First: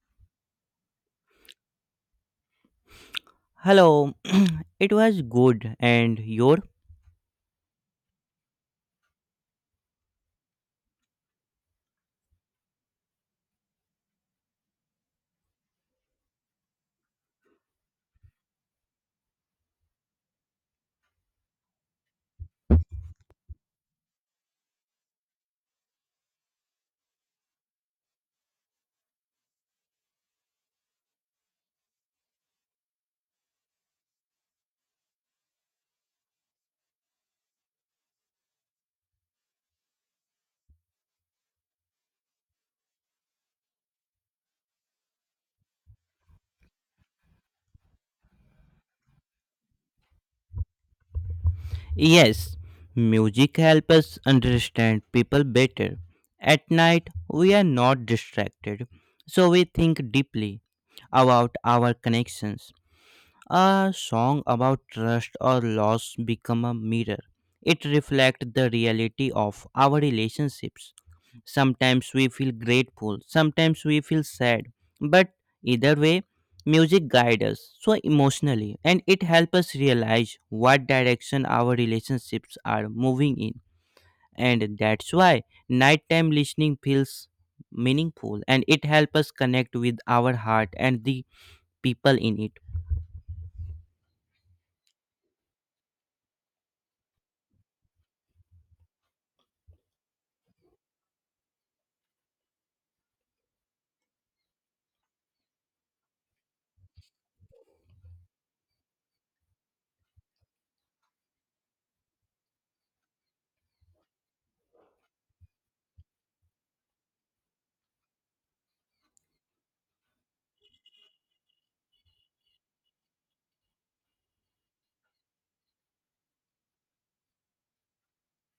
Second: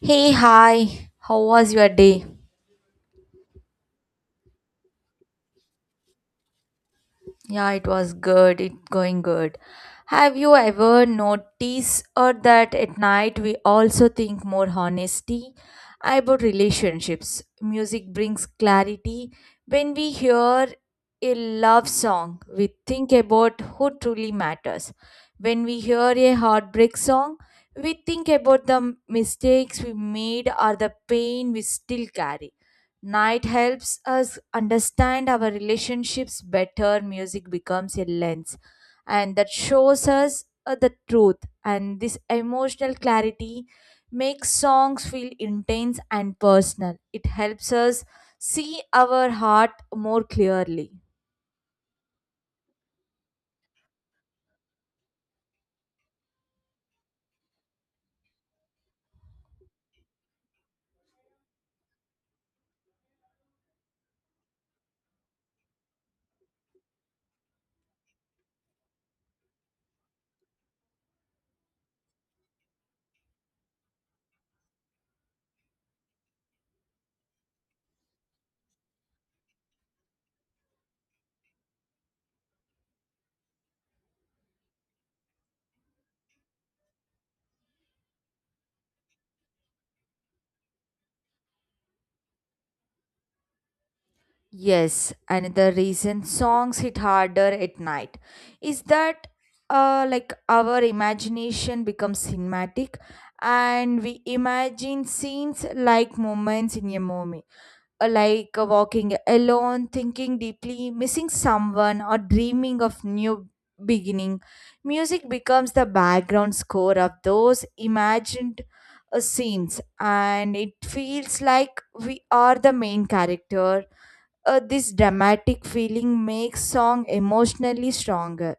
Hey, hi. How was your day? Hello, it was good, and your? Yeah, it was good. It going good. Have you ever noticed or that at night we also think more honesty about relationships? Music brings clarity. When we hear a love song, we think about who truly matters. When we hear a heartbreak song, we think about the mistakes we made or the pain we still carry. Night helps us understand our relationships better. Music becomes a lens, and that shows us the truth. And this emotional clarity makes songs feel intense and personal. It helps us see our heart more clearly. Yes, music helps us understand people better. At night, we are not distracted, so we think deeply about our connections. A song about trust or loss become a mirror. It reflects the reality of our relationships. Sometimes we feel grateful, sometimes we feel sad. But either way, music guides us so emotionally and it helps us realize what direction our relationships are moving in. And that's why nighttime listening feels meaningful and it helps us connect with our heart and the people in it. Yes, another reason songs hit harder at night is that like our imagination becomes cinematic and we imagine scenes like moments in a movie. Like walking alone, thinking deeply, missing someone, or dreaming of new beginning. Music becomes the background score of those imagined scenes, and it feels like we are the main character. This dramatic feeling makes song emotionally stronger.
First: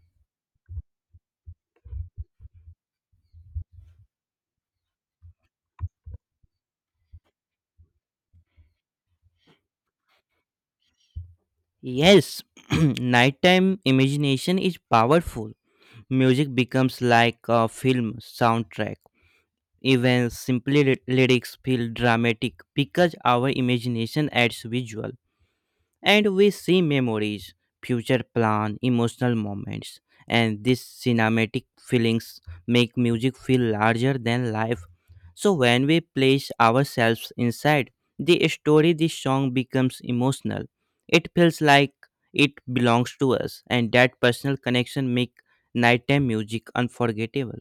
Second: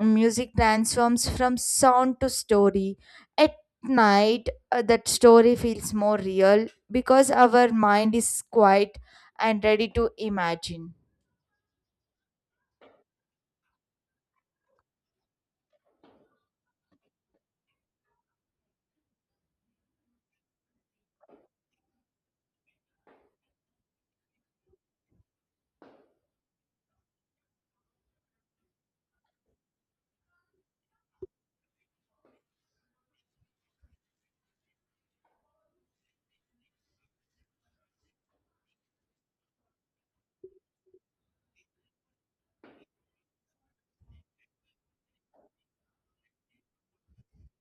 Music transforms from sound to story. At night, that story feels more real because our mind is quiet and ready to imagine. Yes, nighttime imagination is powerful. Music becomes like a film soundtrack. Even lyrics feel dramatic because our imagination adds visual and we see memories, future plan, emotional moments. And these cinematic feelings make music feel larger than life. So when we place ourselves inside the story, the song becomes emotional. It feels like it belongs to us, and that personal connection make nighttime music unforgettable.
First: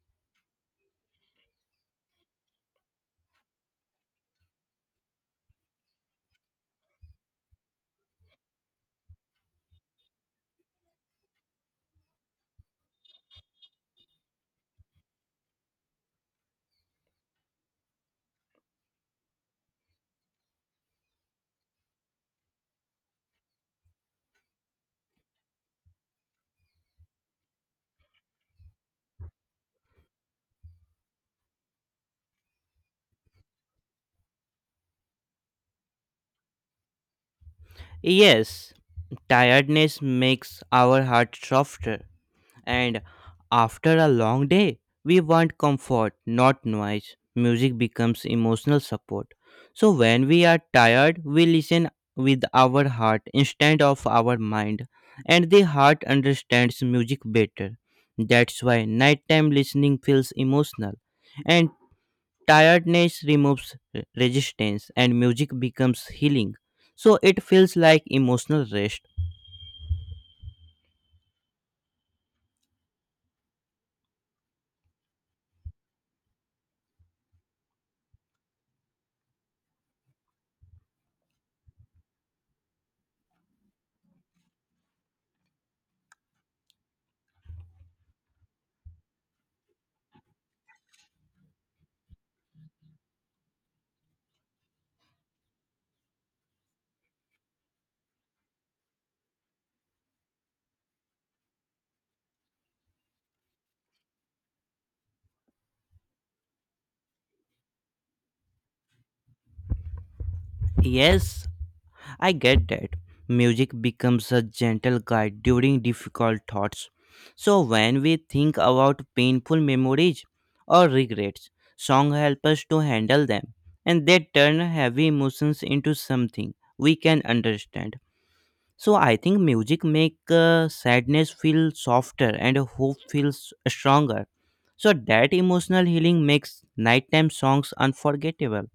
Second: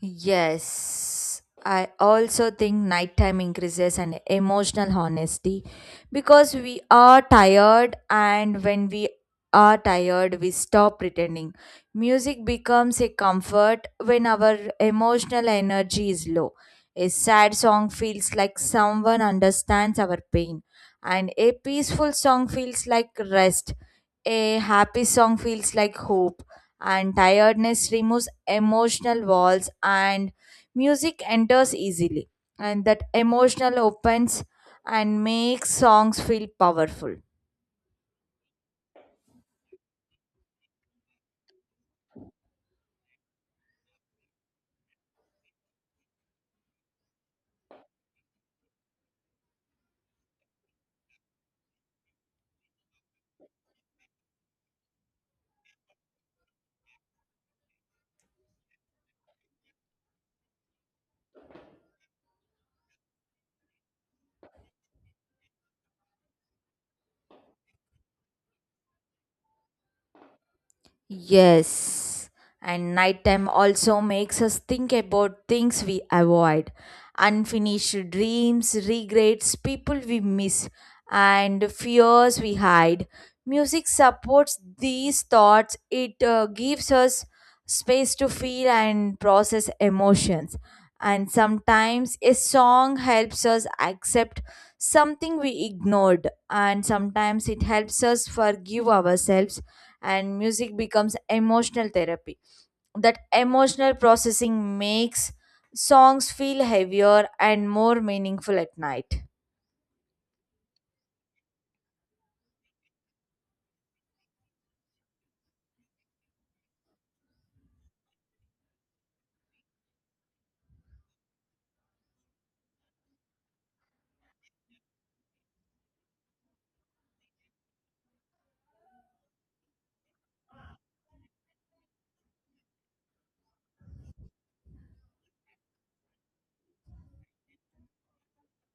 Yes, I also think nighttime increases an emotional honesty because we are tired, and when we are tired, we stop pretending. Music becomes a comfort when our emotional energy is low. A sad song feels like someone understands our pain, and a peaceful song feels like rest. A happy song feels like hope, and tiredness removes emotional walls, and music enters easily, and that emotional opens and makes songs feel powerful. Yes, tiredness makes our heart softer, and after a long day, we want comfort, not noise. Music becomes emotional support. So, when we are tired, we listen with our heart instead of our mind, and the heart understands music better. That's why nighttime listening feels emotional, and tiredness removes resistance, and music becomes healing. So, it feels like emotional rest. Yes, and nighttime also makes us think about things we avoid: unfinished dreams, regrets, people we miss, and fears we hide. Music supports these thoughts. It gives us space to feel and process emotions. And sometimes a song helps us accept something we ignored, and sometimes it helps us forgive ourselves. And music becomes emotional therapy. That emotional processing makes songs feel heavier and more meaningful at night. Yes, I get that. Music becomes a gentle guide during difficult thoughts. So when we think about painful memories or regrets, songs help us to handle them and they turn heavy emotions into something we can understand. So I think music make sadness feel softer and hope feels stronger. So that emotional healing makes nighttime songs unforgettable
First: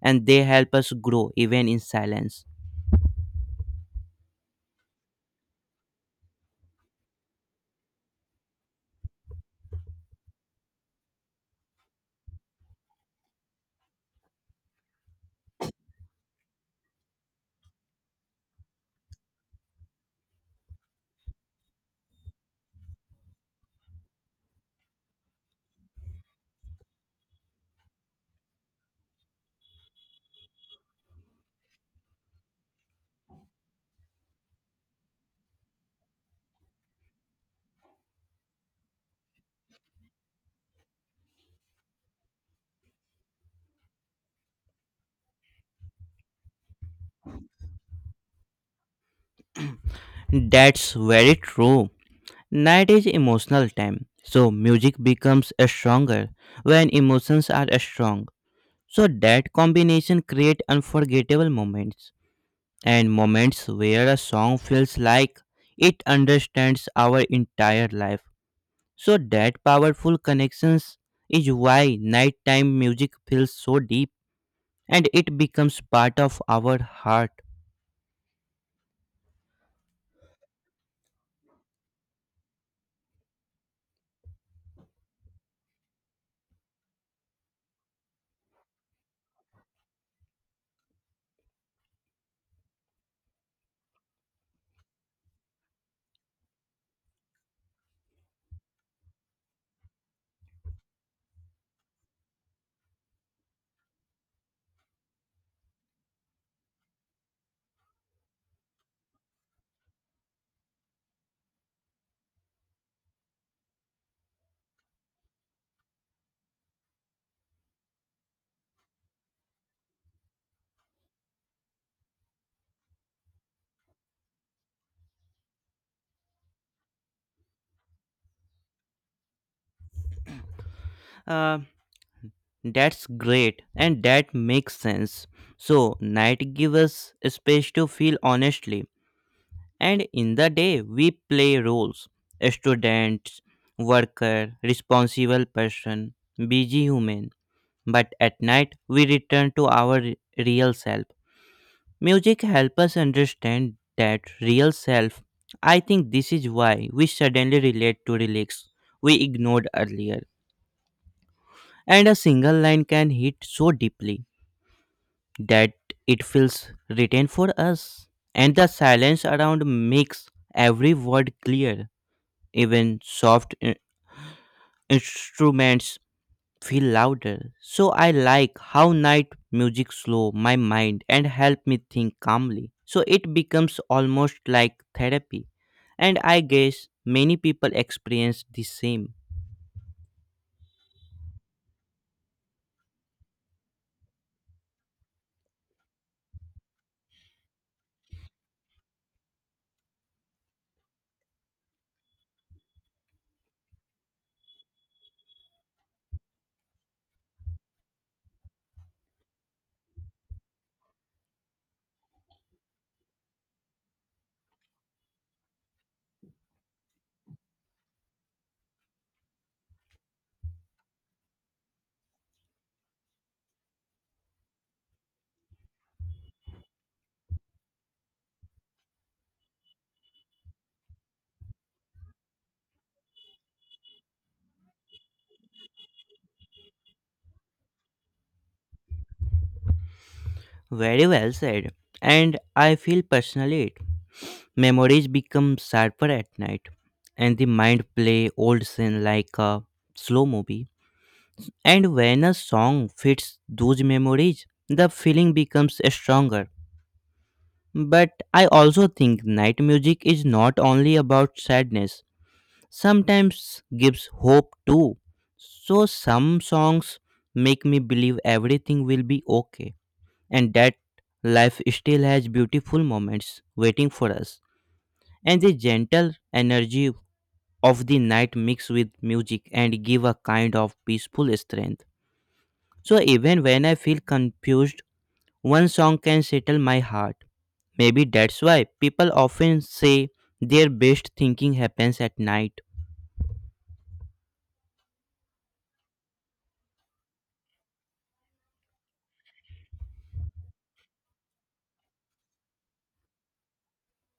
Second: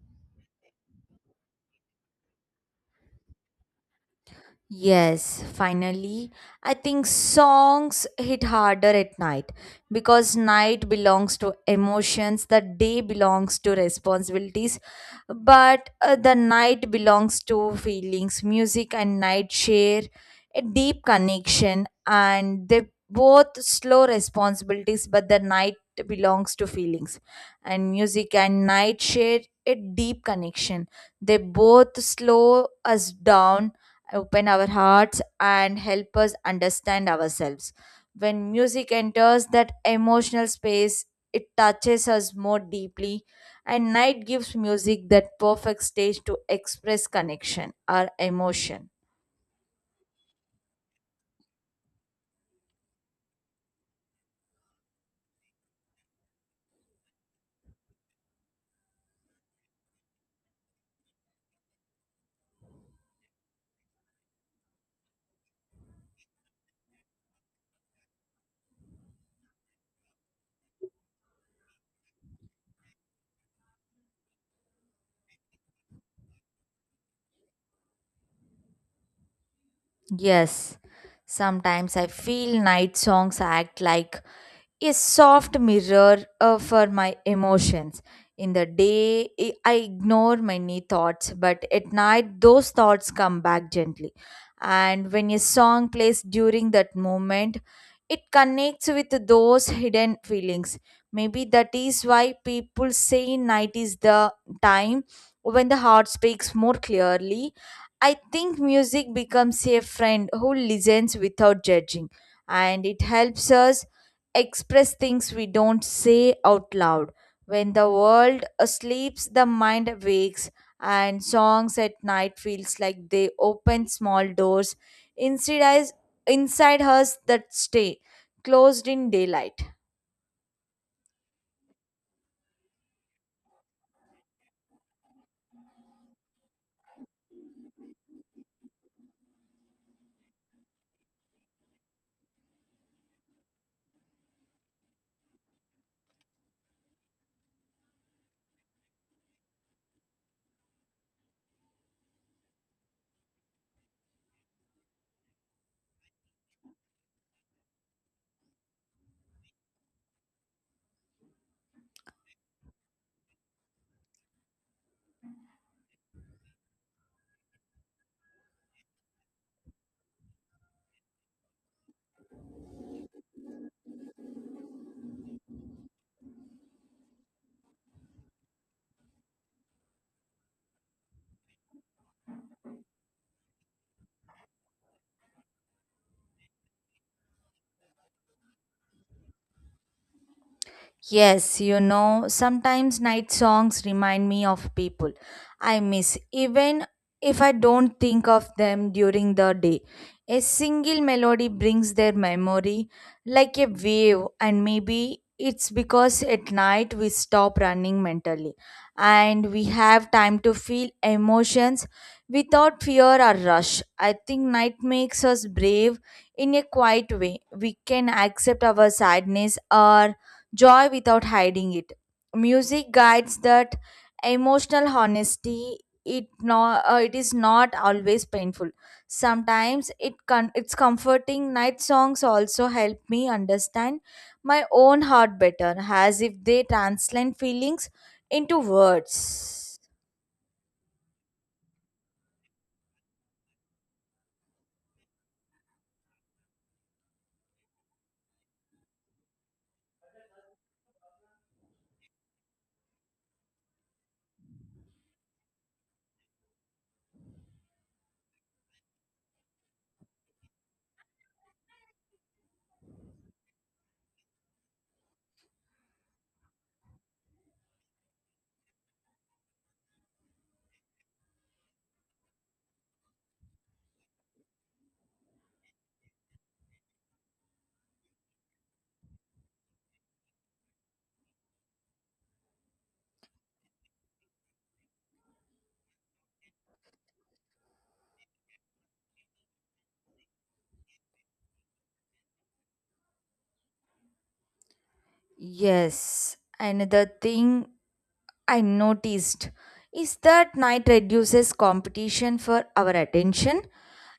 and they help us grow even in silence. Yes, finally. I think songs hit harder at night because night belongs to emotions, the day belongs to responsibilities, but the night belongs to feelings. Music and night share a deep connection, and they both slow responsibilities, but the night belongs to feelings. And music and night share a deep connection. They both slow us down, open our hearts, and help us understand ourselves. When music enters that emotional space, it touches us more deeply, and night gives music that perfect stage to express connection or emotion. That's very true. Night is emotional time, so music becomes stronger when emotions are strong. So that combination create unforgettable moments and moments where a song feels like it understands our entire life. So that powerful connections is why nighttime music feels so deep and it becomes part of our heart. Yes, sometimes I feel night songs act like a soft mirror for my emotions. In the day, I ignore many thoughts, but at night, those thoughts come back gently. And when a song plays during that moment, it connects with those hidden feelings. Maybe that is why people say night is the time when the heart speaks more clearly. I think music becomes a friend who listens without judging, and it helps us express things we don't say out loud. When the world sleeps, the mind wakes, and songs at night feels like they open small doors inside us, inside us that stay closed in daylight. Uh, That's great, and that makes sense. So, night gives us space to feel honestly, and in the day, we play roles students, worker, responsible person, busy human. But at night, we return to our real self. Music helps us understand that real self. I think this is why we suddenly relate to lyrics we ignored earlier, and a single line can hit so deeply, that it feels written for us. And the silence around makes every word clear. Even instruments feel louder. So I like how night music slow my mind and help me think calmly. So it becomes almost like therapy. And I guess many people experience the same. Yes, you know, sometimes night songs remind me of people I miss, even if I don't think of them during the day. A single melody brings their memory like a wave, and maybe it's because at night we stop running mentally and we have time to feel emotions without fear or rush. I think night makes us brave in a quiet way. We can accept our sadness or joy without hiding it. Music guides that emotional honesty. It no, it is not always painful. Sometimes it's comforting. Night songs also help me understand my own heart better, as if they translate feelings into words. Very well said. And I feel personally it. Memories become sharper at night, and the mind play old scene like a slow movie. And when a song fits those memories, the feeling becomes stronger. But I also think night music is not only about sadness, sometimes gives hope too. So some songs make me believe everything will be okay and that life still has beautiful moments waiting for us and the gentle energy of the night mix with music and give a kind of peaceful strength. So even when I feel confused, one song can settle my heart. Maybe that's why people often say their best thinking happens at night. Yes, another thing I noticed is that night reduces competition for our attention.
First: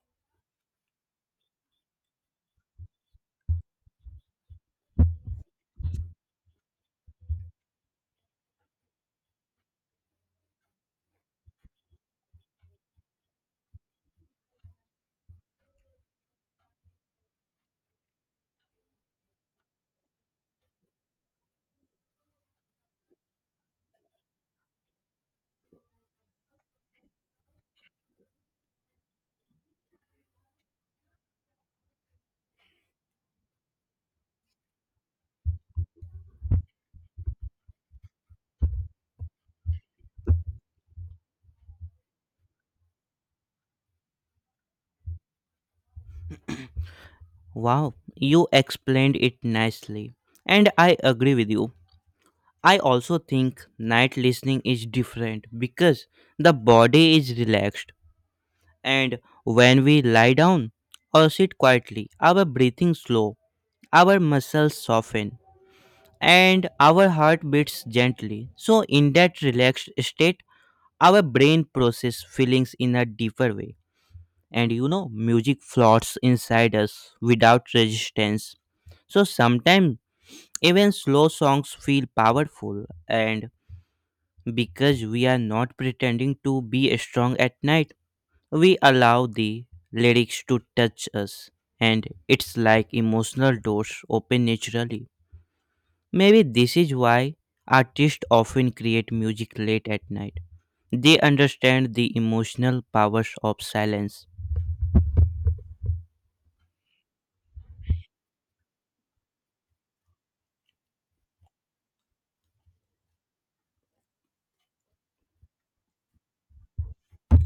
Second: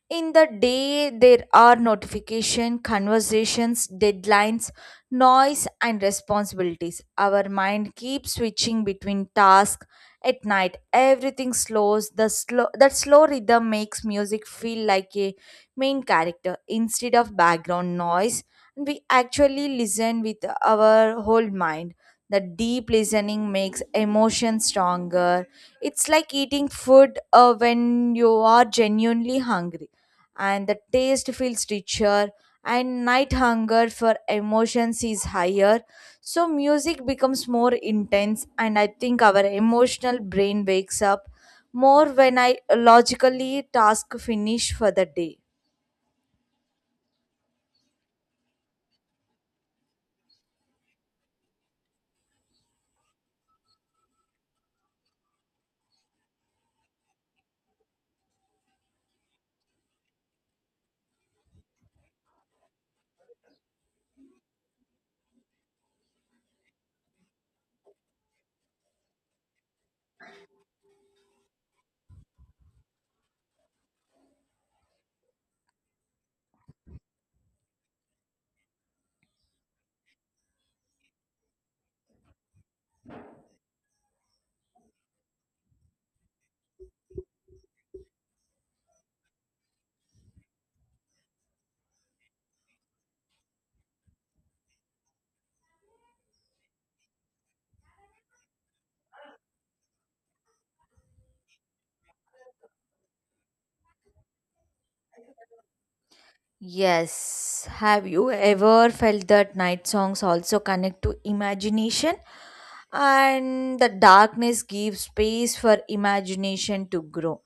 In the day, there are notification conversations, deadlines, noise and responsibilities. Our mind keeps switching between tasks. At night, everything slows. The slow That slow rhythm makes music feel like a main character instead of background noise, and we actually listen with our whole mind. The deep listening makes emotion stronger. It's like eating food when you are genuinely hungry, and the taste feels richer, and night hunger for emotions is higher. So, music becomes more intense, and I think our emotional brain wakes up more when I logically task finish for the day. Wow, you explained it nicely. And I agree with you. I also think night listening is different because the body is relaxed and when we lie down or sit quietly, our breathing slow, our muscles soften, and our heart beats gently. So, in that relaxed state, our brain processes feelings in a deeper way. And you know, music floats inside us without resistance. So, sometimes even slow songs feel powerful, and because we are not pretending to be strong at night, we allow the lyrics to touch us, and it's like emotional doors open naturally. Maybe this is why artists often create music late at night. They understand the emotional powers of silence. Yes. Have you ever felt that night songs also connect to imagination? And the darkness gives space for imagination to grow.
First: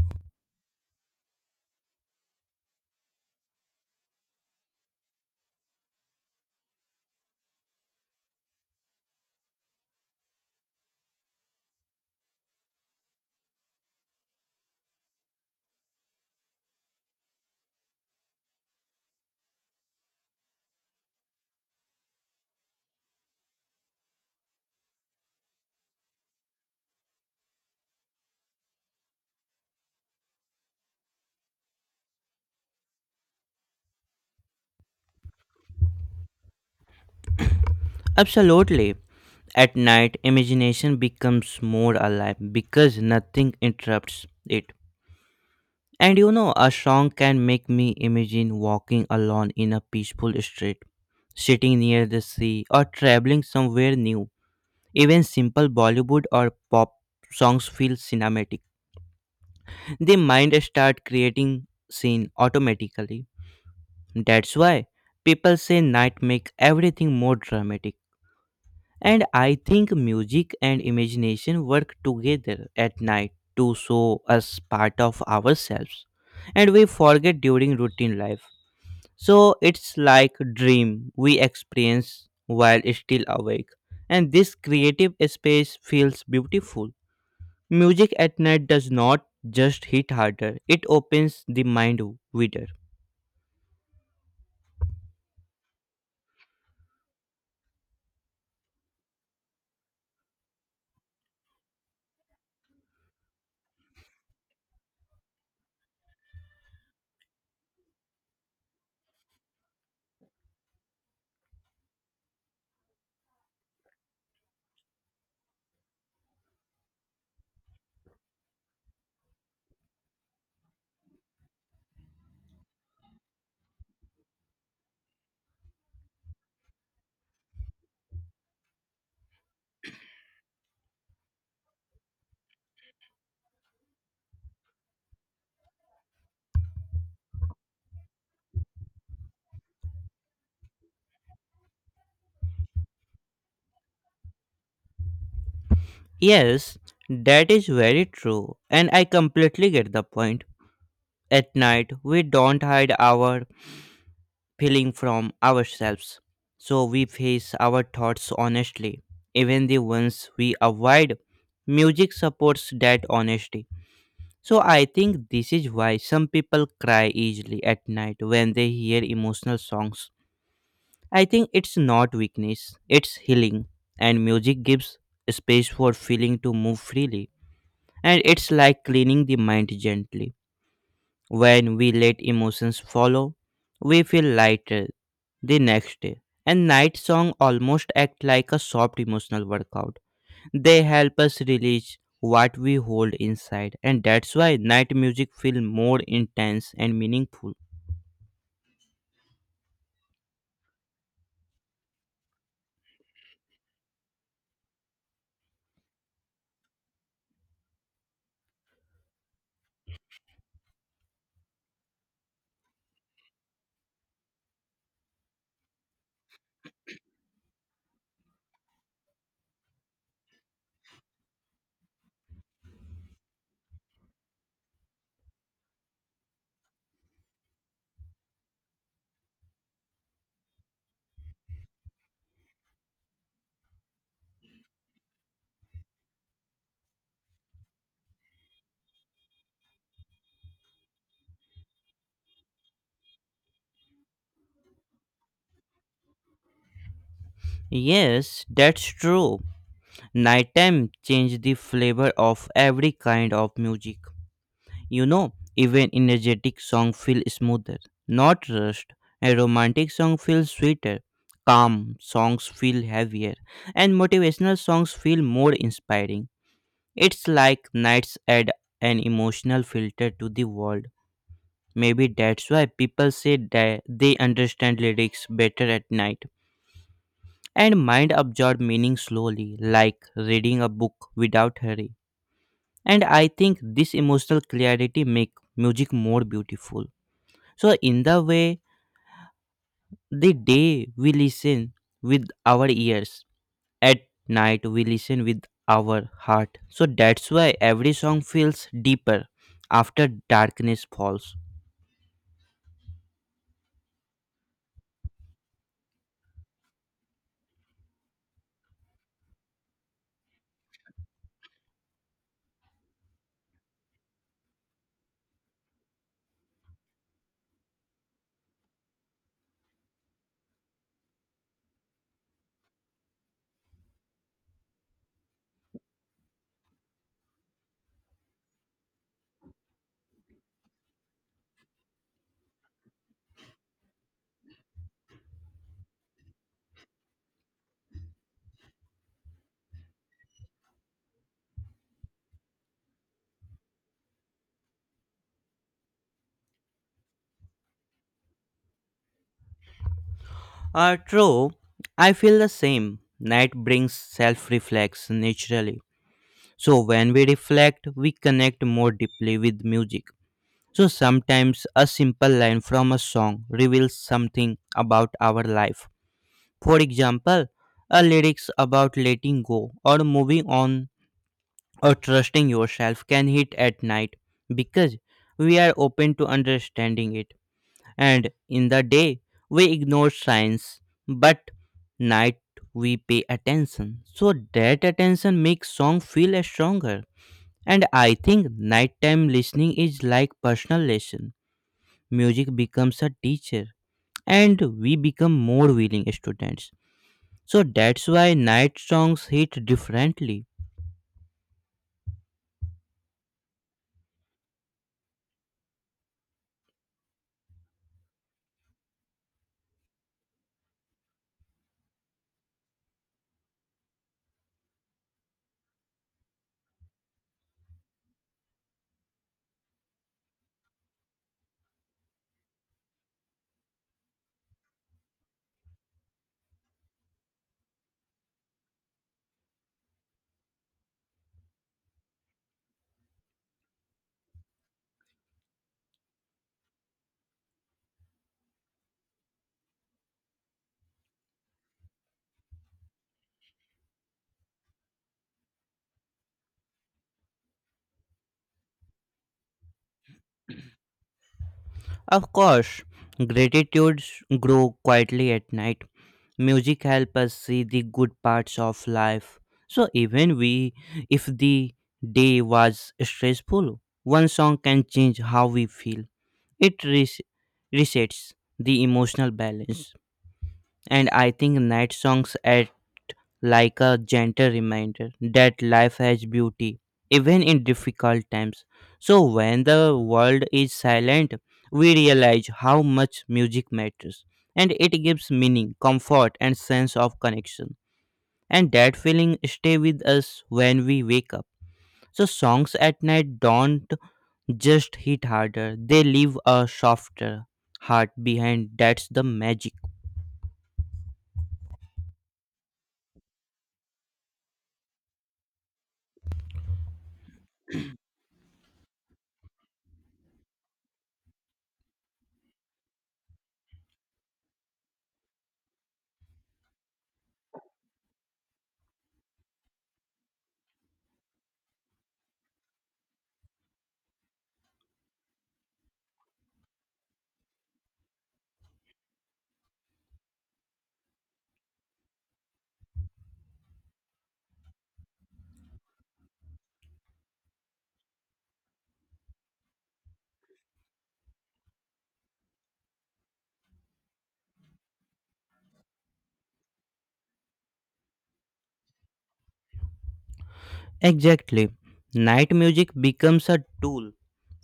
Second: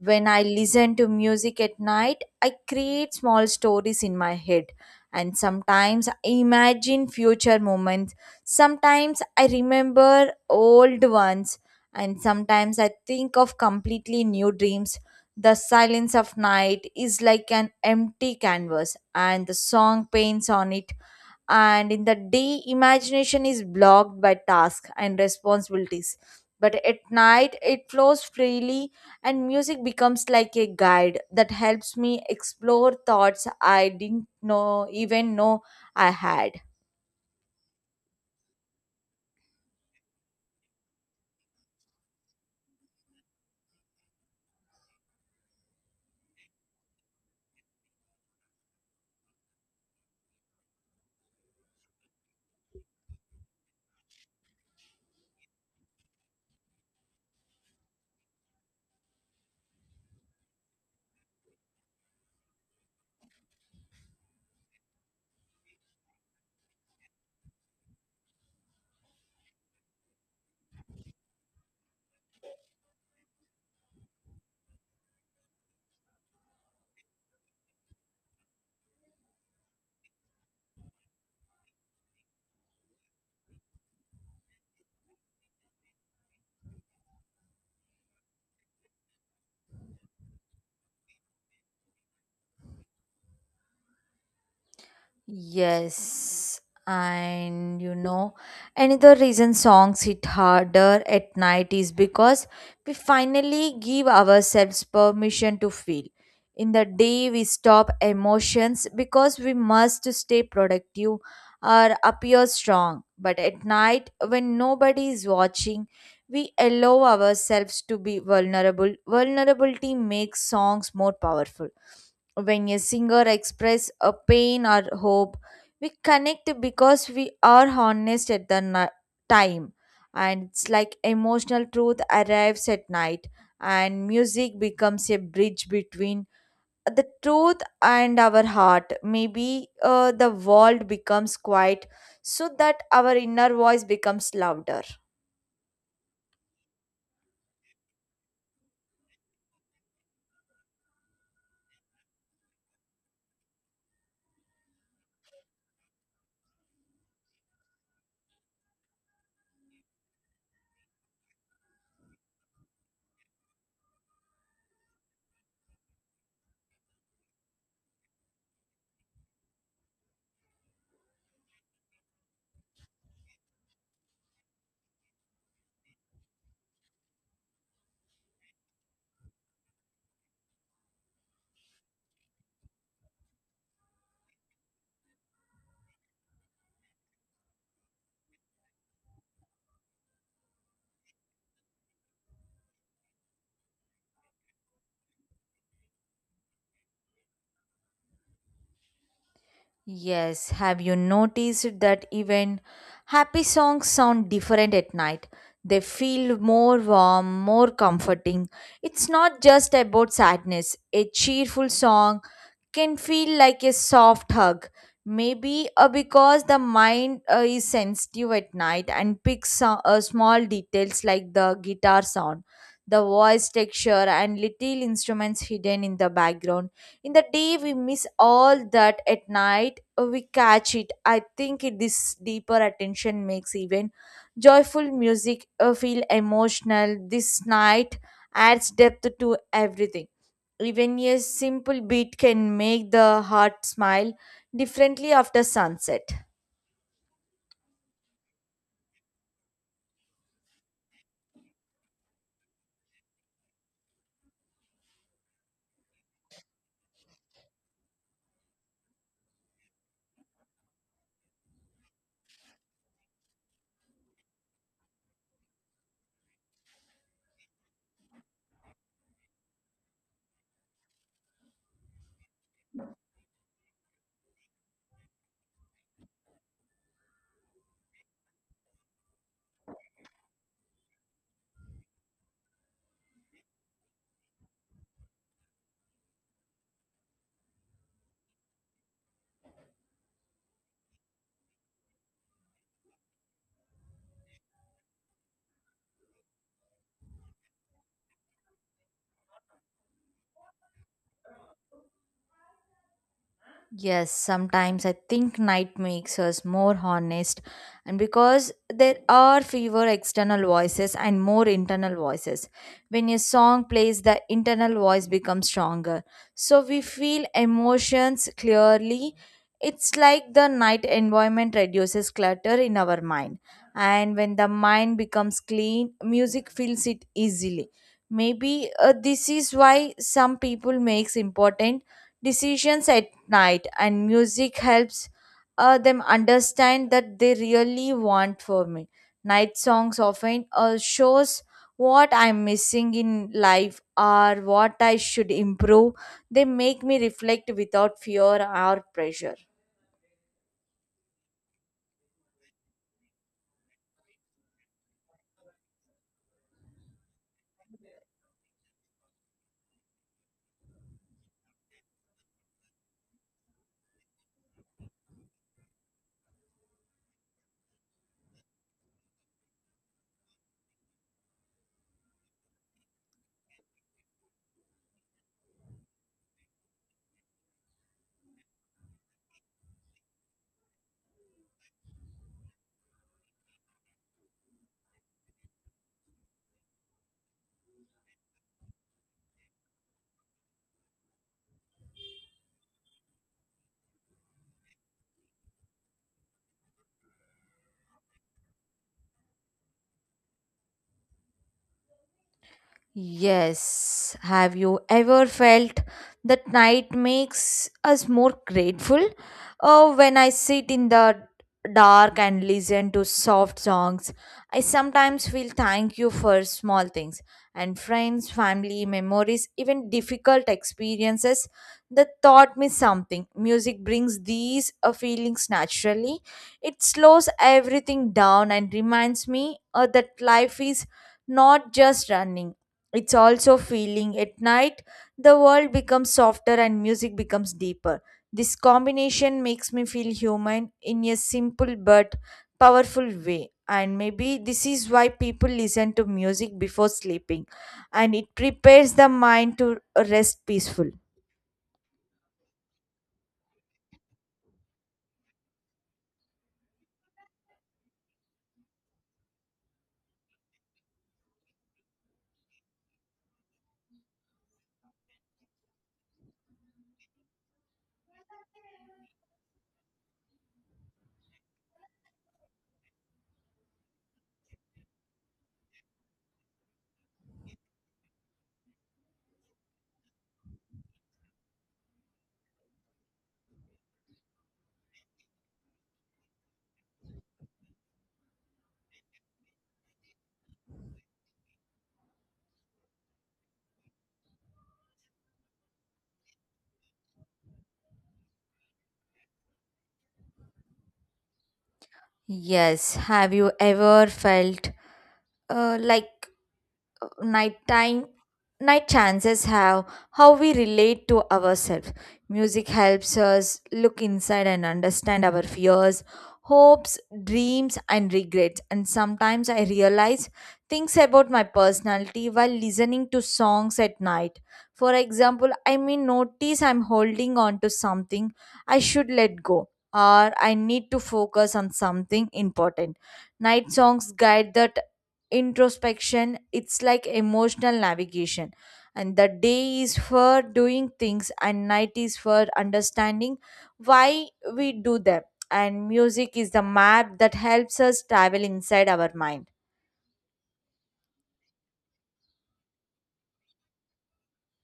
When I listen to music at night, I create small stories in my head, and sometimes I imagine future moments, sometimes I remember old ones, and sometimes I think of completely new dreams. The silence of night is like an empty canvas, and the song paints on it. And in the day, imagination is blocked by tasks and responsibilities, but at night it flows freely, and music becomes like a guide that helps me explore thoughts I didn't know even know I had. Absolutely. At night, imagination becomes more alive because nothing interrupts it. And you know, a song can make me imagine walking alone in a peaceful street, sitting near the sea, or traveling somewhere new. Even simple Bollywood or pop songs feel cinematic, the mind start creating scene automatically. That's why people say night make everything more dramatic, and I think music and imagination work together at night to show us part of ourselves and we forget during routine life. So it's like dream we experience while still awake, and this creative space feels beautiful. Music at night does not just hit harder, it opens the mind wider. Yes, and you know, another reason songs hit harder at night is because we finally give ourselves permission to feel. In the day, we stop emotions because we must stay productive or appear strong. But at night, when nobody is watching, we allow ourselves to be vulnerable. Vulnerability makes songs more powerful. When a singer express a pain or hope, we connect because we are honest at the time, and it's like emotional truth arrives at night, and music becomes a bridge between the truth and our heart. Maybe the world becomes quiet so that our inner voice becomes louder. Yes, that is very true, and I completely get the point. At night, we don't hide our feeling from ourselves, so we face our thoughts honestly, even the ones we avoid. Music supports that honesty. So I think this is why some people cry easily at night when they hear emotional songs. I think it's not weakness, it's healing. And music gives space for feeling to move freely. And it's like cleaning the mind gently. When we let emotions follow, we feel lighter the next day. And night song almost act like a soft emotional workout. They help us release what we hold inside and that's why night music feel more intense and meaningful. Yes, have you noticed that even happy songs sound different at night? They feel more warm, more comforting. It's not just about sadness. A cheerful song can feel like a soft hug. Maybe because the mind is sensitive at night and picks small details like the guitar sound, the voice texture, and little instruments hidden in the background. In the day, we miss all that. At night, we catch it. I think it, this deeper attention makes even joyful music feel emotional. This night adds depth to everything. Even a simple beat can make the heart smile differently after sunset. Yes, that's true. Nighttime changed the flavor of every kind of music. You know, even energetic song feel smoother, not rushed. A romantic song feels sweeter. Calm songs feel heavier, and motivational songs feel more inspiring. It's like nights add an emotional filter to the world. Maybe that's why people say that they understand lyrics better at night, and mind absorb meaning slowly, like reading a book without hurry. And I think this emotional clarity make music more beautiful. So in the way the day we listen with our ears, at night we listen with our heart. So that's why every song feels deeper after darkness falls. Yes, sometimes I think night makes us more honest, and because there are fewer external voices and more internal voices. When a song plays, the internal voice becomes stronger. So we feel emotions clearly. It's like the night environment reduces clutter in our mind, and when the mind becomes clean, music fills it easily. Maybe this is why some people makes important decisions at night, and music helps them understand that they really want for me. Night songs often shows what I'm missing in life or what I should improve. They make me reflect without fear or pressure. True, I feel the same. Night brings self reflex naturally. So when we reflect we connect more deeply with music. So sometimes a simple line from a song reveals something about our life. For example, a lyrics about letting go or moving on or trusting yourself can hit at night because we are open to understanding it. And in the day, we ignore signs, but night we pay attention. So that attention makes song feel stronger. And I think nighttime listening is like personal lesson. Music becomes a teacher and we become more willing students, so that's why night songs hit differently. Yes. Have you ever felt that night makes us more grateful? Oh, when I sit in the dark and listen to soft songs, I sometimes feel thank you for small things and friends, family, memories, even difficult experiences that taught me something. Music brings these feelings naturally. It slows everything down and reminds me that life is not just running, it's also feeling. At night, the world becomes softer and music becomes deeper. This combination makes me feel human in a simple but powerful way. And maybe this is why people listen to music before sleeping, and it prepares the mind to rest peaceful. Of course, gratitudes grow quietly at night. Music helps us see the good parts of life, so even we if the day was stressful, one song can change how we feel. It resets the emotional balance. And I think night songs at like a gentle reminder that life has beauty, even in difficult times. So, when the world is silent, we realize how much music matters, and it gives meaning, comfort, and sense of connection. And that feeling stay with us when we wake up. So songs at night don't just hit harder; they leave a softer heart behind. That's the magic. Yes, have you ever felt like nighttime night chances have how we relate to ourselves. Music helps us look inside and understand our fears, hopes, dreams and regrets, and sometimes I realize things about my personality while listening to songs at night. For example, I may notice I'm holding on to something I should let go, or I need to focus on something important. Night songs guide that introspection. It's like emotional navigation, and the day is for doing things and night is for understanding why we do them, and music is the map that helps us travel inside our mind. Exactly. Night music becomes a tool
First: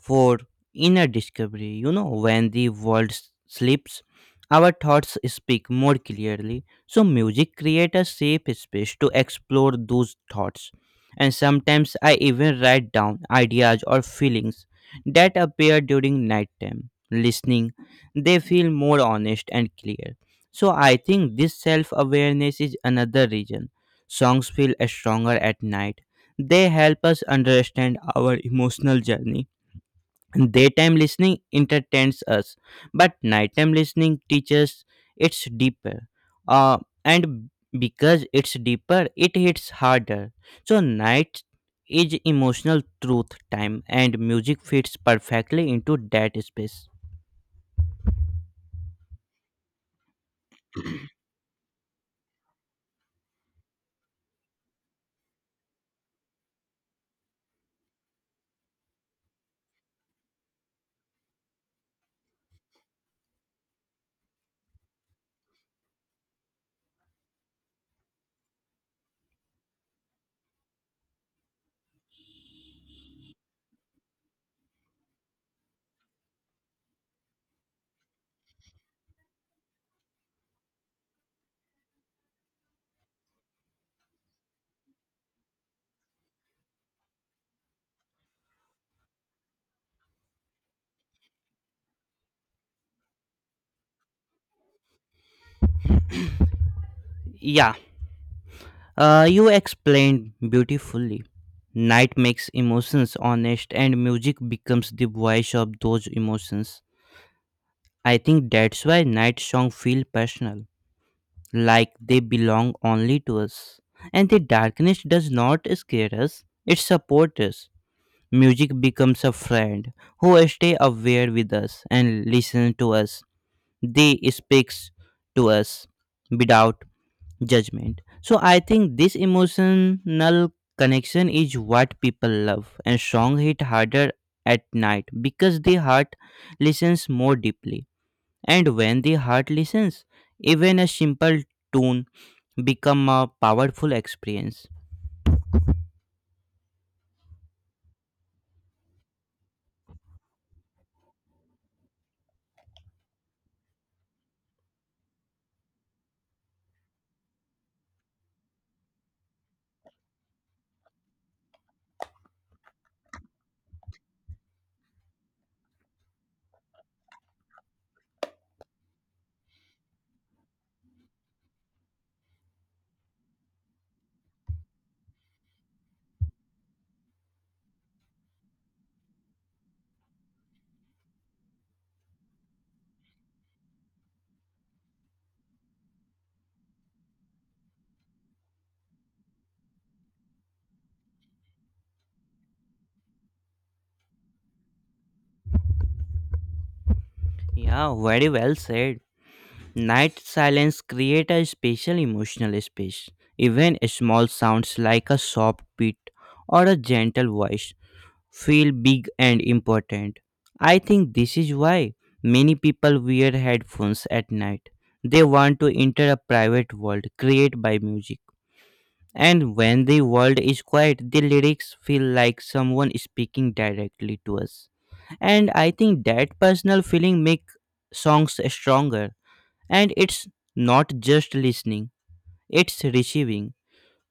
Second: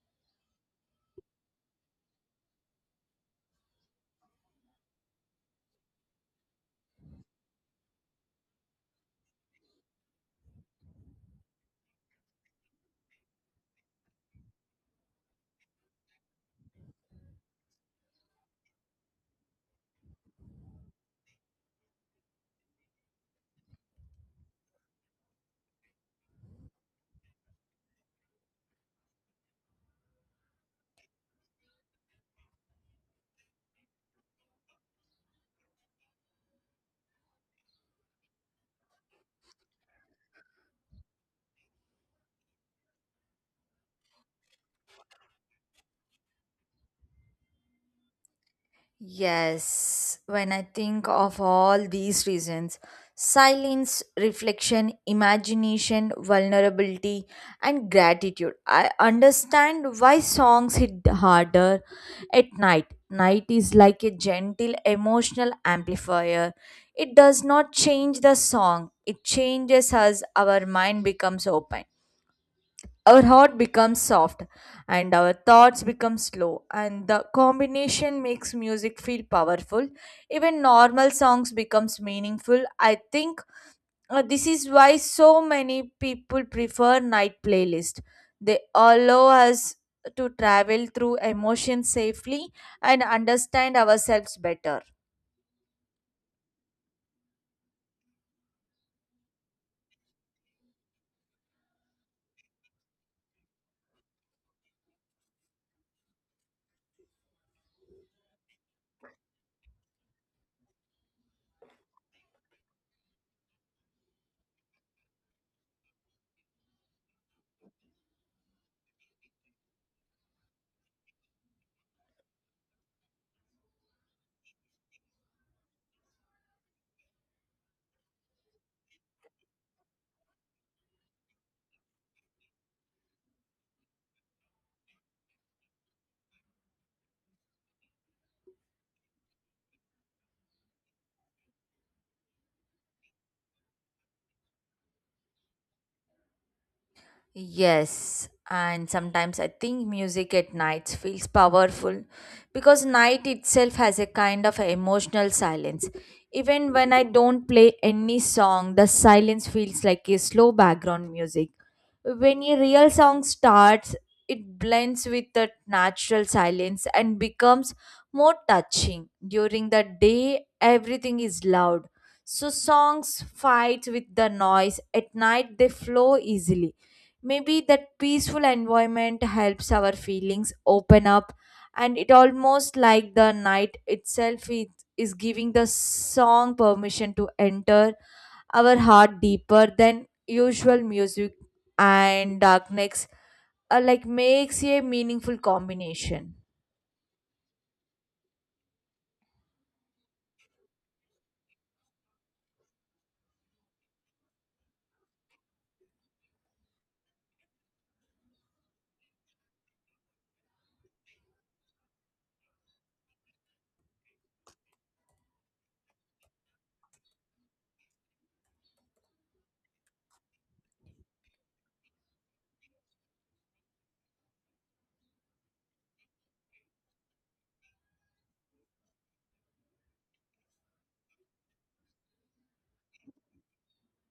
for inner discovery. You know, when the world sleeps, our thoughts speak more clearly. So, music creates a safe space to explore those thoughts. And sometimes I even write down ideas or feelings that appear during nighttime. Listening, they feel more honest and clear. So, I think this self awareness is another reason songs feel stronger at night. They help us understand our emotional journey. Daytime listening entertains us, but nighttime listening teaches, it's deeper. Uh, and because it's deeper, it hits harder. So, night is emotional truth time, and music fits perfectly into that space. Yes, when I think of all these reasons, silence, reflection, imagination, vulnerability, and gratitude, I understand why songs hit harder at night. Night is like a gentle emotional amplifier. It does not change the song, it changes us. Our mind becomes open, our heart becomes soft, and our thoughts become slow, and the combination makes music feel powerful. Even normal songs becomes meaningful. I think this is why so many people prefer night playlist. They allow us to travel through emotions safely and understand ourselves better. Yeah, you explained beautifully. Night makes emotions honest, and music becomes the voice of those emotions. I think that's why night songs feel personal, like they belong only to us. And the darkness does not scare us, it supports us. Music becomes a friend who stay aware with us and listen to us. They speaks to us without judgment. So I think this emotional connection is what people love and song hit harder at night because the heart listens more deeply, and when the heart listens, even a simple tune become a powerful experience. Yes, and sometimes I think music at nights feels powerful because night itself has a kind of emotional silence. Even when I don't play any song, the silence feels like a slow background music. When a real song starts, it blends with the natural silence and becomes more touching. During the day, everything is loud. So songs fight with the noise. At night, they flow easily. Maybe that peaceful environment helps our feelings open up, and it almost like the night itself is giving the song permission to enter our heart deeper than usual music and darkness, like makes a meaningful combination. Yeah, very well said. Night silence create a special emotional space. Even small sounds like a soft beat or a gentle voice feel big and important. I think this is why many people wear headphones at night. They want to enter a private world created by music. And when the world is quiet, the lyrics feel like someone speaking directly to us. And I think that personal feeling make songs stronger. And it's not just listening, it's receiving.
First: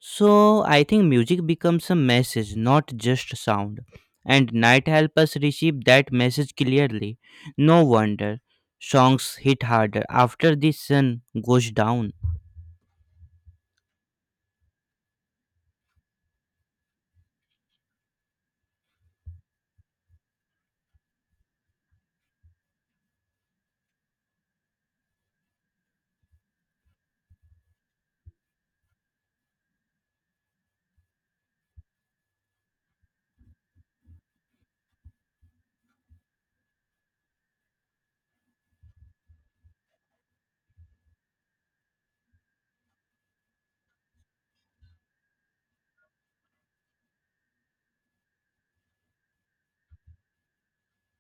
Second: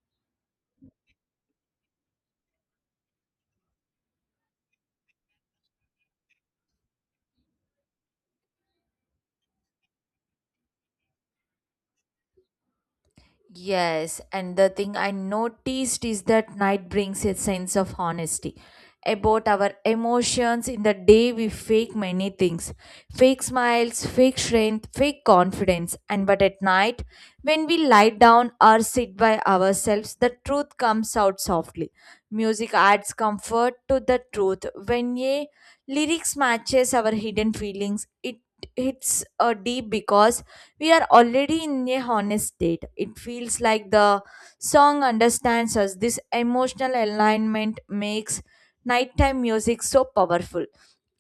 So I think music becomes a message, not just sound. And night help us receive that message clearly. No wonder songs hit harder after the sun goes down. Yes, and the thing I noticed is that night brings a sense of honesty about our emotions. In the day, we fake many things, fake smiles, fake strength, fake confidence. And but at night, when we lie down or sit by ourselves, the truth comes out softly. Music adds comfort to the truth. When a lyrics matches our hidden feelings, it hits a deep because we are already in a honest state. It feels like the song understands us. This emotional alignment makes nighttime music so powerful.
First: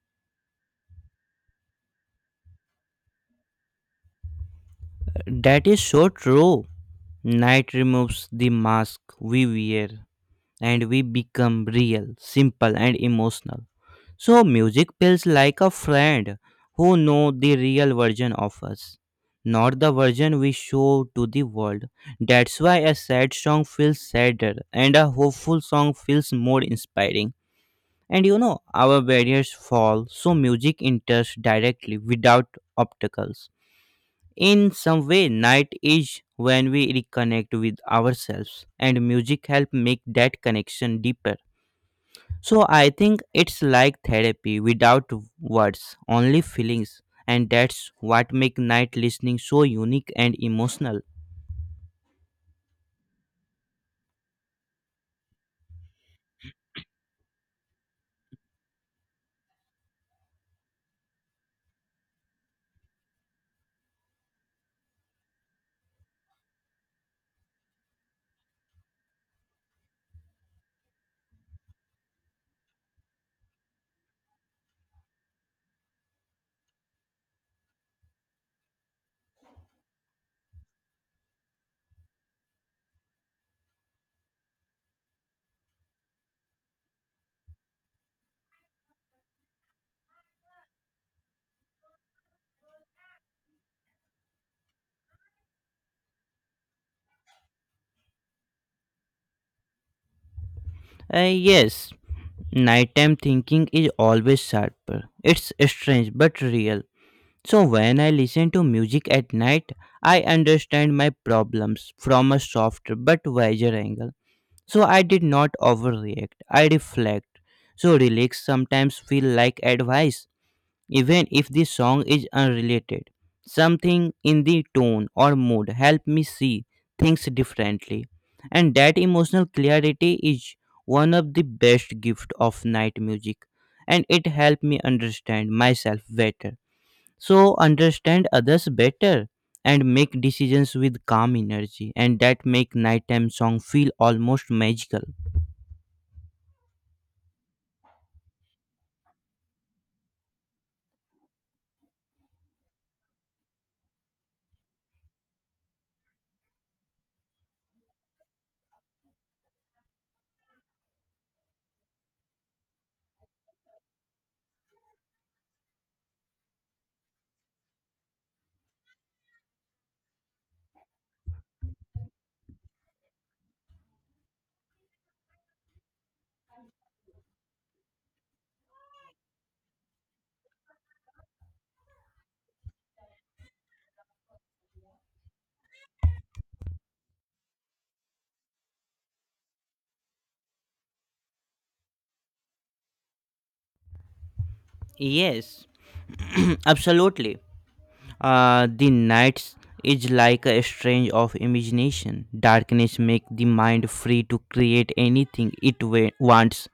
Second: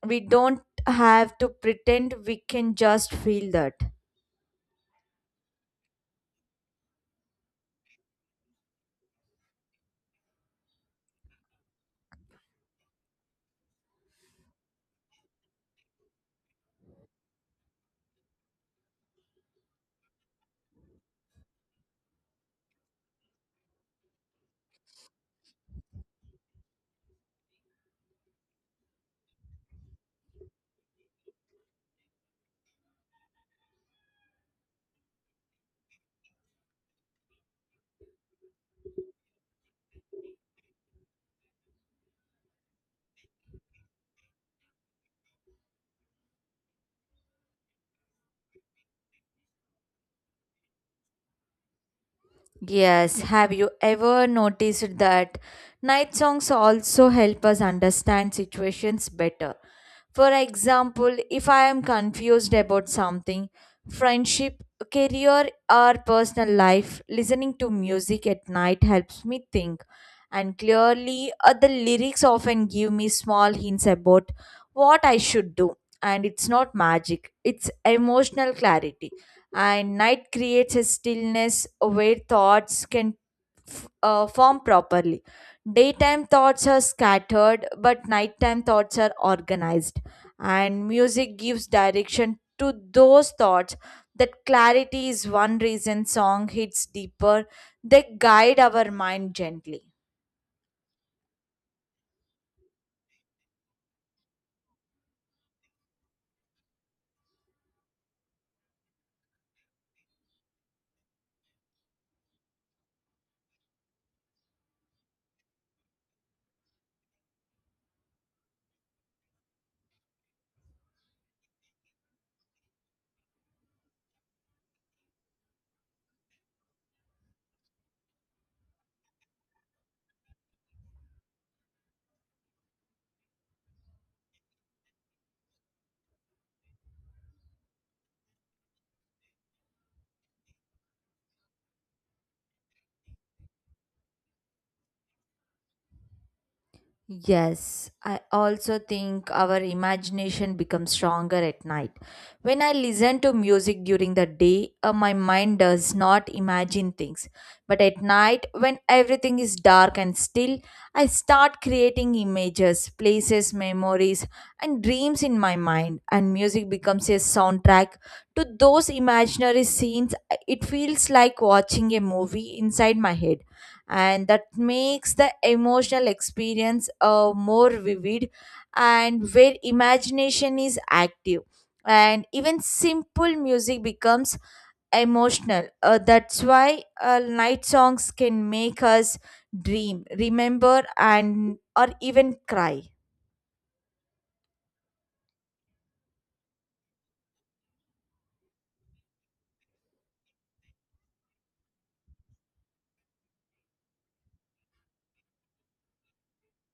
We don't have to pretend, we can just feel that. That is so true. Night removes the mask we wear and we become real, simple, and emotional. So music feels like a friend who know the real version of us, not the version we show to the world. That's why a sad song feels sadder and a hopeful song feels more inspiring. And you know, our barriers fall, so music enters directly without obstacles. In some way, night is when we reconnect with ourselves, and music help make that connection deeper. So I think it's like therapy without words, only feelings, and that's what make night listening so unique and emotional. Yes, have you ever noticed that night songs also help us understand situations better? For example, if I am confused about something, friendship, career, or personal life, listening to music at night helps me think. And clearly, the lyrics often give me small hints about what I should do. And it's not magic, it's emotional clarity, and night creates a stillness where thoughts can form properly. Daytime thoughts are scattered, but nighttime thoughts are organized, and music gives direction to those thoughts. That clarity is one reason song hits deeper. They guide our mind gently. Yes, nighttime thinking is always sharper. It's strange but real. So when I listen to music at night, I understand my problems from a softer but wiser angle. So I did not overreact. I reflect. So lyrics sometimes feel like advice, even if the song is unrelated. Something in the tone or mood helped me see things differently. And that emotional clarity is one of the best gift of night music. And it helped me understand myself better. So understand others better and make decisions with calm energy and that make nighttime song feel almost magical. Yes, I also think our imagination becomes stronger at night. When I listen to music during the day, my mind does not imagine things. But at night, when everything is dark and still, I start creating images, places, memories, and dreams in my mind. And music becomes a soundtrack to those imaginary scenes. It feels like watching a movie inside my head, and that makes the emotional experience more vivid, and where imagination is active and even simple music becomes emotional. That's why night songs can make us dream, remember, and or even cry. Yes, absolutely. The nights is like a strange of imagination. Darkness make the mind free to create anything wants.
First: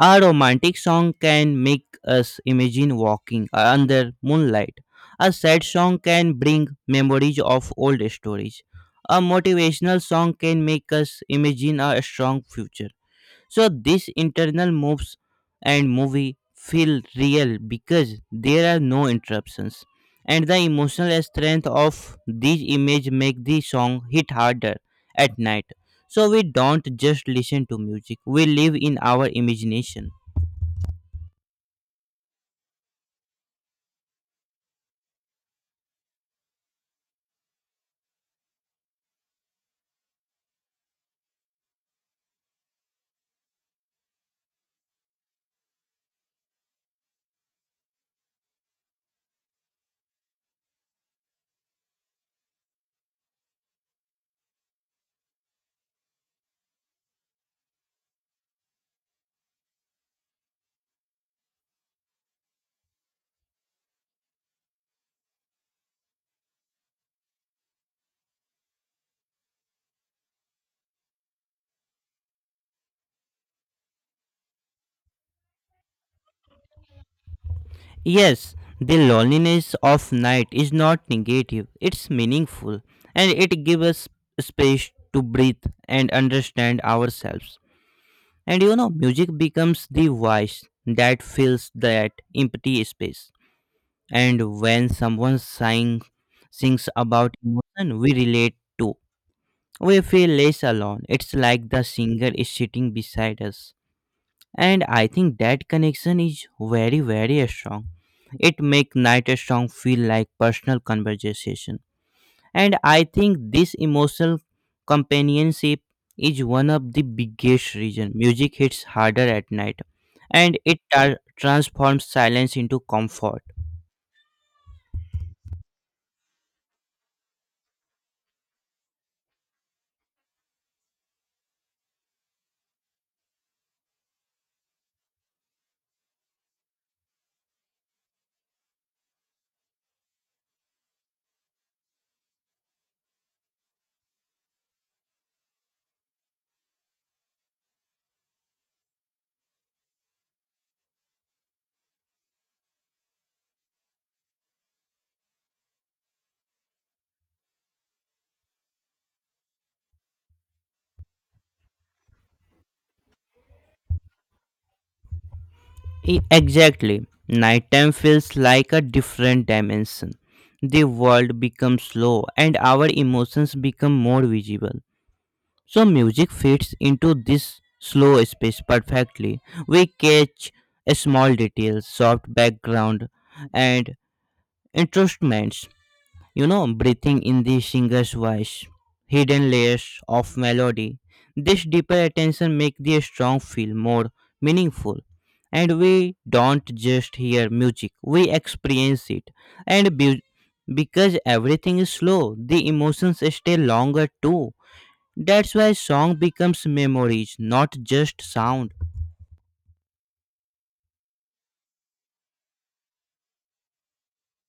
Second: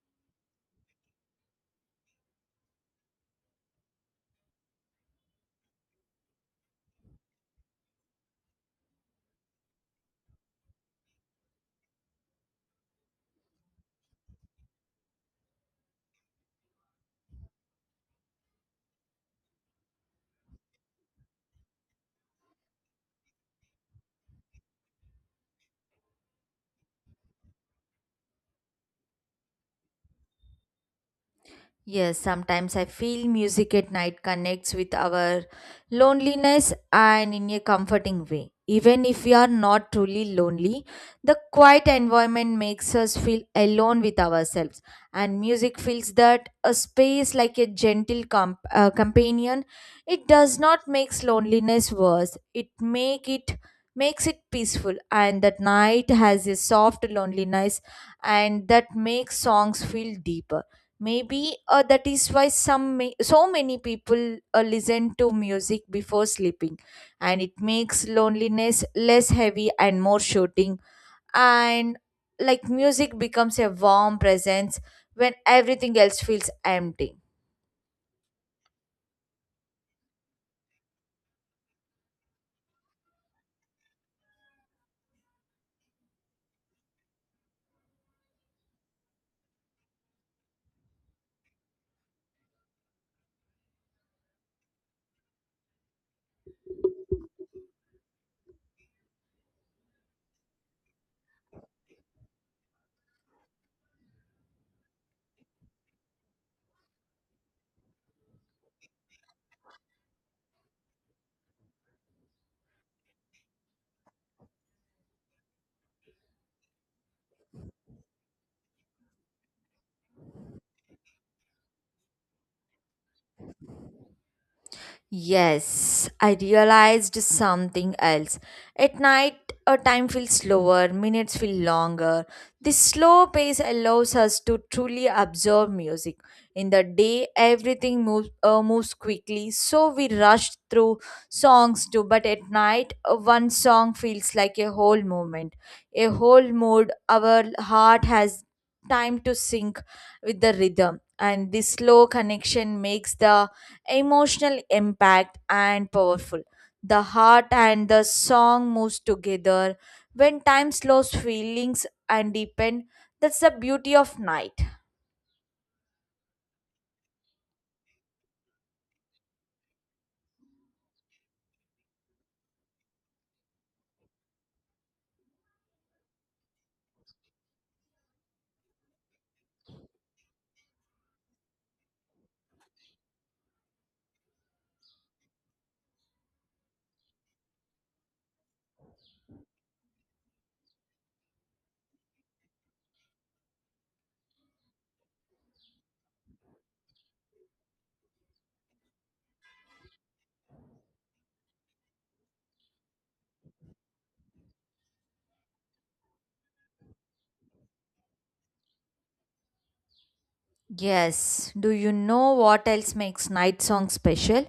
A romantic song can make us imagine walking under moonlight. A sad song can bring memories of old stories. A motivational song can make us imagine a strong future. So these internal moves and movie feel real because there are no interruptions. And the emotional strength of these images make the song hit harder at night. So we don't just listen to music, we live in our imagination. Yes, sometimes I feel music at night connects with our loneliness and in a comforting way. Even if we are not truly lonely, the quiet environment makes us feel alone with ourselves, and music fills that a space like a gentle companion. It does not makes loneliness worse. It makes it peaceful, and that night has a soft loneliness, and that makes songs feel deeper. Maybe that is why so many people listen to music before sleeping, and it makes loneliness less heavy and more shooting. And like music becomes a warm presence when everything else feels empty. Yes, the loneliness of night is not negative, it's meaningful and it gives us space to breathe and understand ourselves. And you know, music becomes the voice that fills that empty space. And when sings about emotion, we relate to. We feel less alone. It's like the singer is sitting beside us. And I think that connection is very, very strong. It makes night song feel like personal conversation. And I think this emotional companionship is one of the biggest reasons music hits harder at night and it transforms silence into comfort. Yes, I realized something else. At night, our time feels slower, minutes feel longer. This slow pace allows us to truly absorb music. In the day, everything moves quickly, so we rush through songs too. But at night, one song feels like a whole moment, a whole mood. Our heart has time to sync with the rhythm, and this slow connection makes the emotional impact and powerful. The heart and the song moves together. When time slows feelings and deepen, that's the beauty of night. Exactly. Nighttime feels like a different dimension. The world becomes slow and our emotions become more visible. So, music fits into this slow space perfectly. We catch small details, soft background, and instruments, you know, breathing in the singer's voice, hidden layers of melody. This deeper attention makes the song feel more meaningful. And we don't just hear music, we experience it. And because everything is slow, the emotions stay longer too. That's why song becomes memories, not just sound. Yes. Do you know what else makes night song special?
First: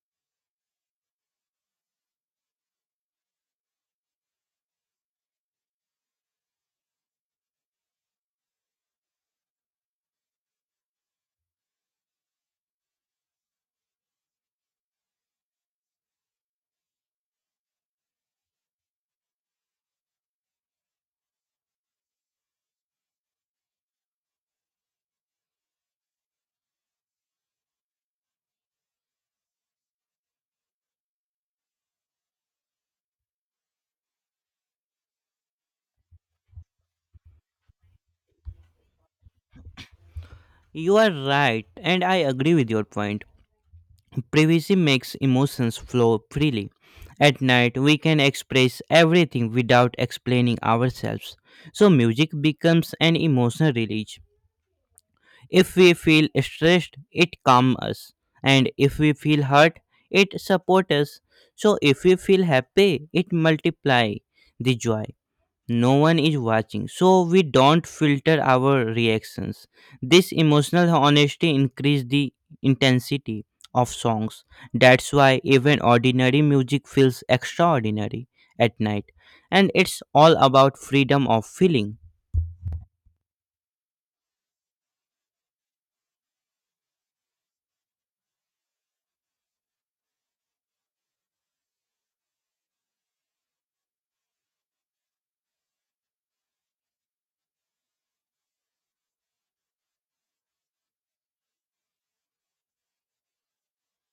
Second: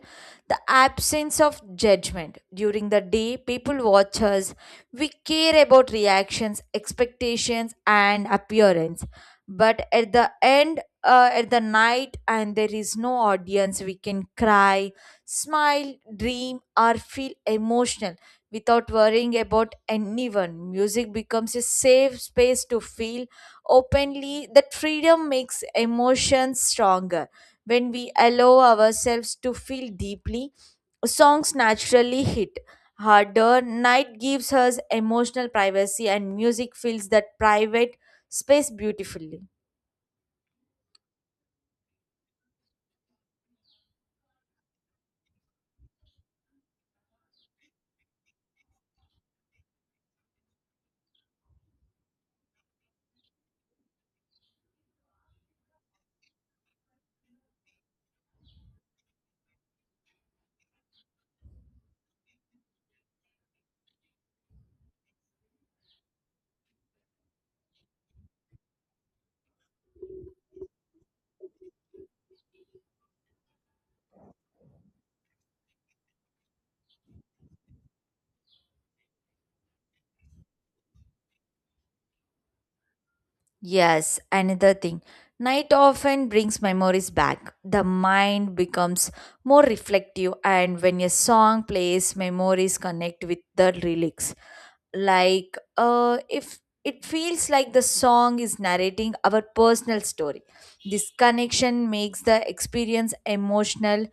The absence of judgment. During the day, people watch us. We care about reactions, expectations, and appearance. But at the end, at the night, and there is no audience, we can cry, smile, dream, or feel emotional without worrying about anyone. Music becomes a safe space to feel openly. That freedom makes emotions stronger. When we allow ourselves to feel deeply, songs naturally hit harder. Night gives us emotional privacy, and music fills that private space beautifully. You are right, and I agree with your point. Privacy makes emotions flow freely. At night, we can express everything without explaining ourselves. So, music becomes an emotional release. If we feel stressed, it calms us. And if we feel hurt, it supports us. So, if we feel happy, it multiplies the joy. No one is watching, so we don't filter our reactions. This emotional honesty increase the intensity of songs. That's why even ordinary music feels extraordinary at night, and it's all about freedom of feeling. Yes, another thing, night often brings memories back. The mind becomes more reflective, and when a song plays, memories connect with the lyrics. Like if it feels like the song is narrating our personal story, this connection makes the experience emotional,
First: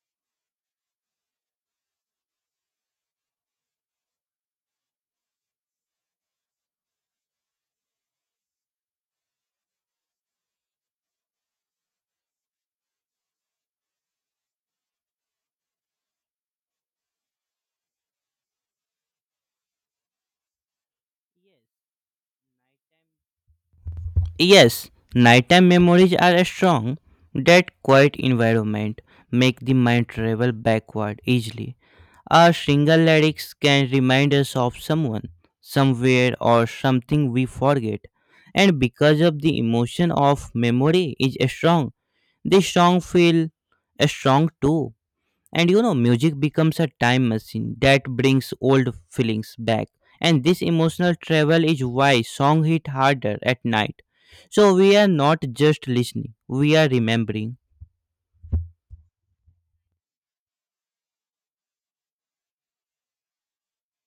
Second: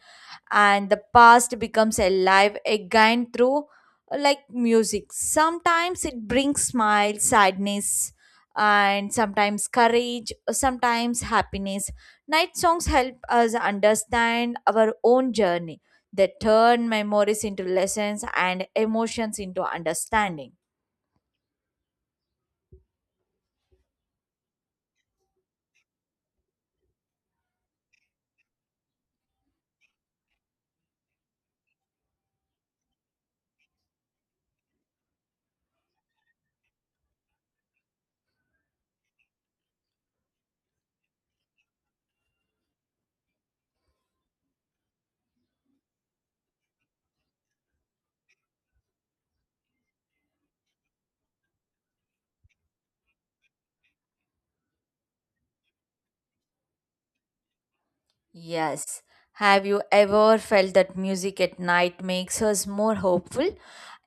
and the past becomes alive again through like music. Sometimes it brings smile, sadness, and sometimes courage, sometimes happiness. Night songs help us understand our own journey. They turn memories into lessons and emotions into understanding. Yes, nighttime memories are strong. That quiet environment make the mind travel backward easily. A single lyrics can remind us of someone, somewhere, or something we forget. And because of the emotion of memory is strong, the song feel strong too. And you know, music becomes a time machine that brings old feelings back. And this emotional travel is why song hit harder at night. So we are not just listening, we are remembering. Yes. Have you ever felt that music at night makes us more hopeful?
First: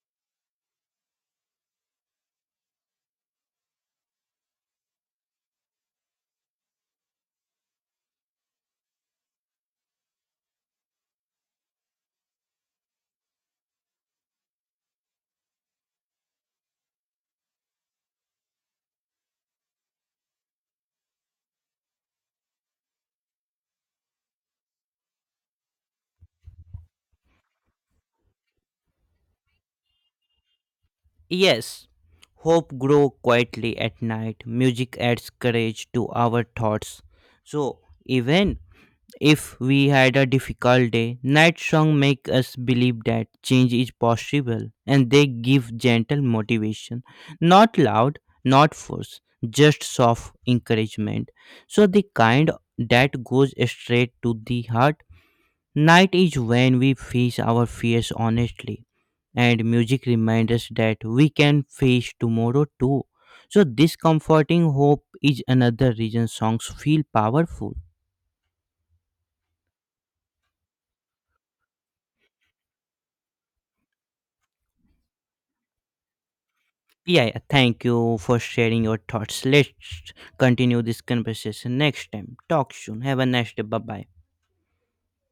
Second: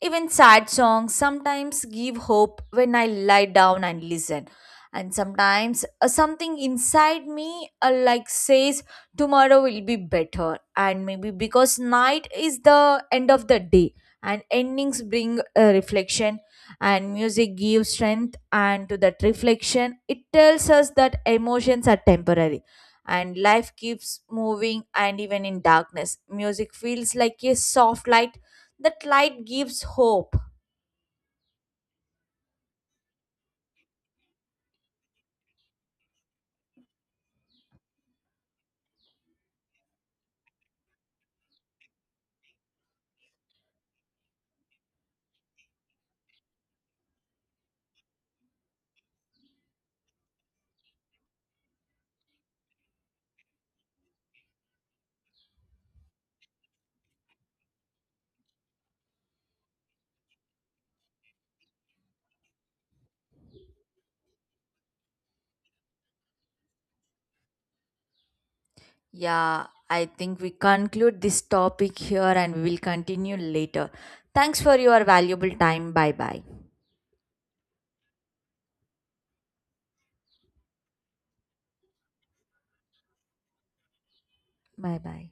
Even sad songs sometimes give hope when I lie down and listen. And sometimes something inside me like says tomorrow will be better, and maybe because night is the end of the day and endings bring a reflection, and music gives strength and to that reflection. It tells us that emotions are temporary and life keeps moving, and even in darkness music feels like a soft light. That light gives hope. Yes, hope grow quietly at night. Music adds courage to our thoughts. So even if we had a difficult day, night songs make us believe that change is possible and they give gentle motivation. Not loud, not force, just soft encouragement. So the kind that goes straight to the heart. Night is when we face our fears honestly, and music reminds us that we can face tomorrow too. So this comforting hope is another reason songs feel powerful. Yeah, I think we conclude this topic here and we will continue later. Thanks for your valuable time. Bye bye, Yeah, yeah, thank you for sharing your thoughts. Let's continue this conversation next time. Talk soon. Have a nice day. Bye bye. bye bye.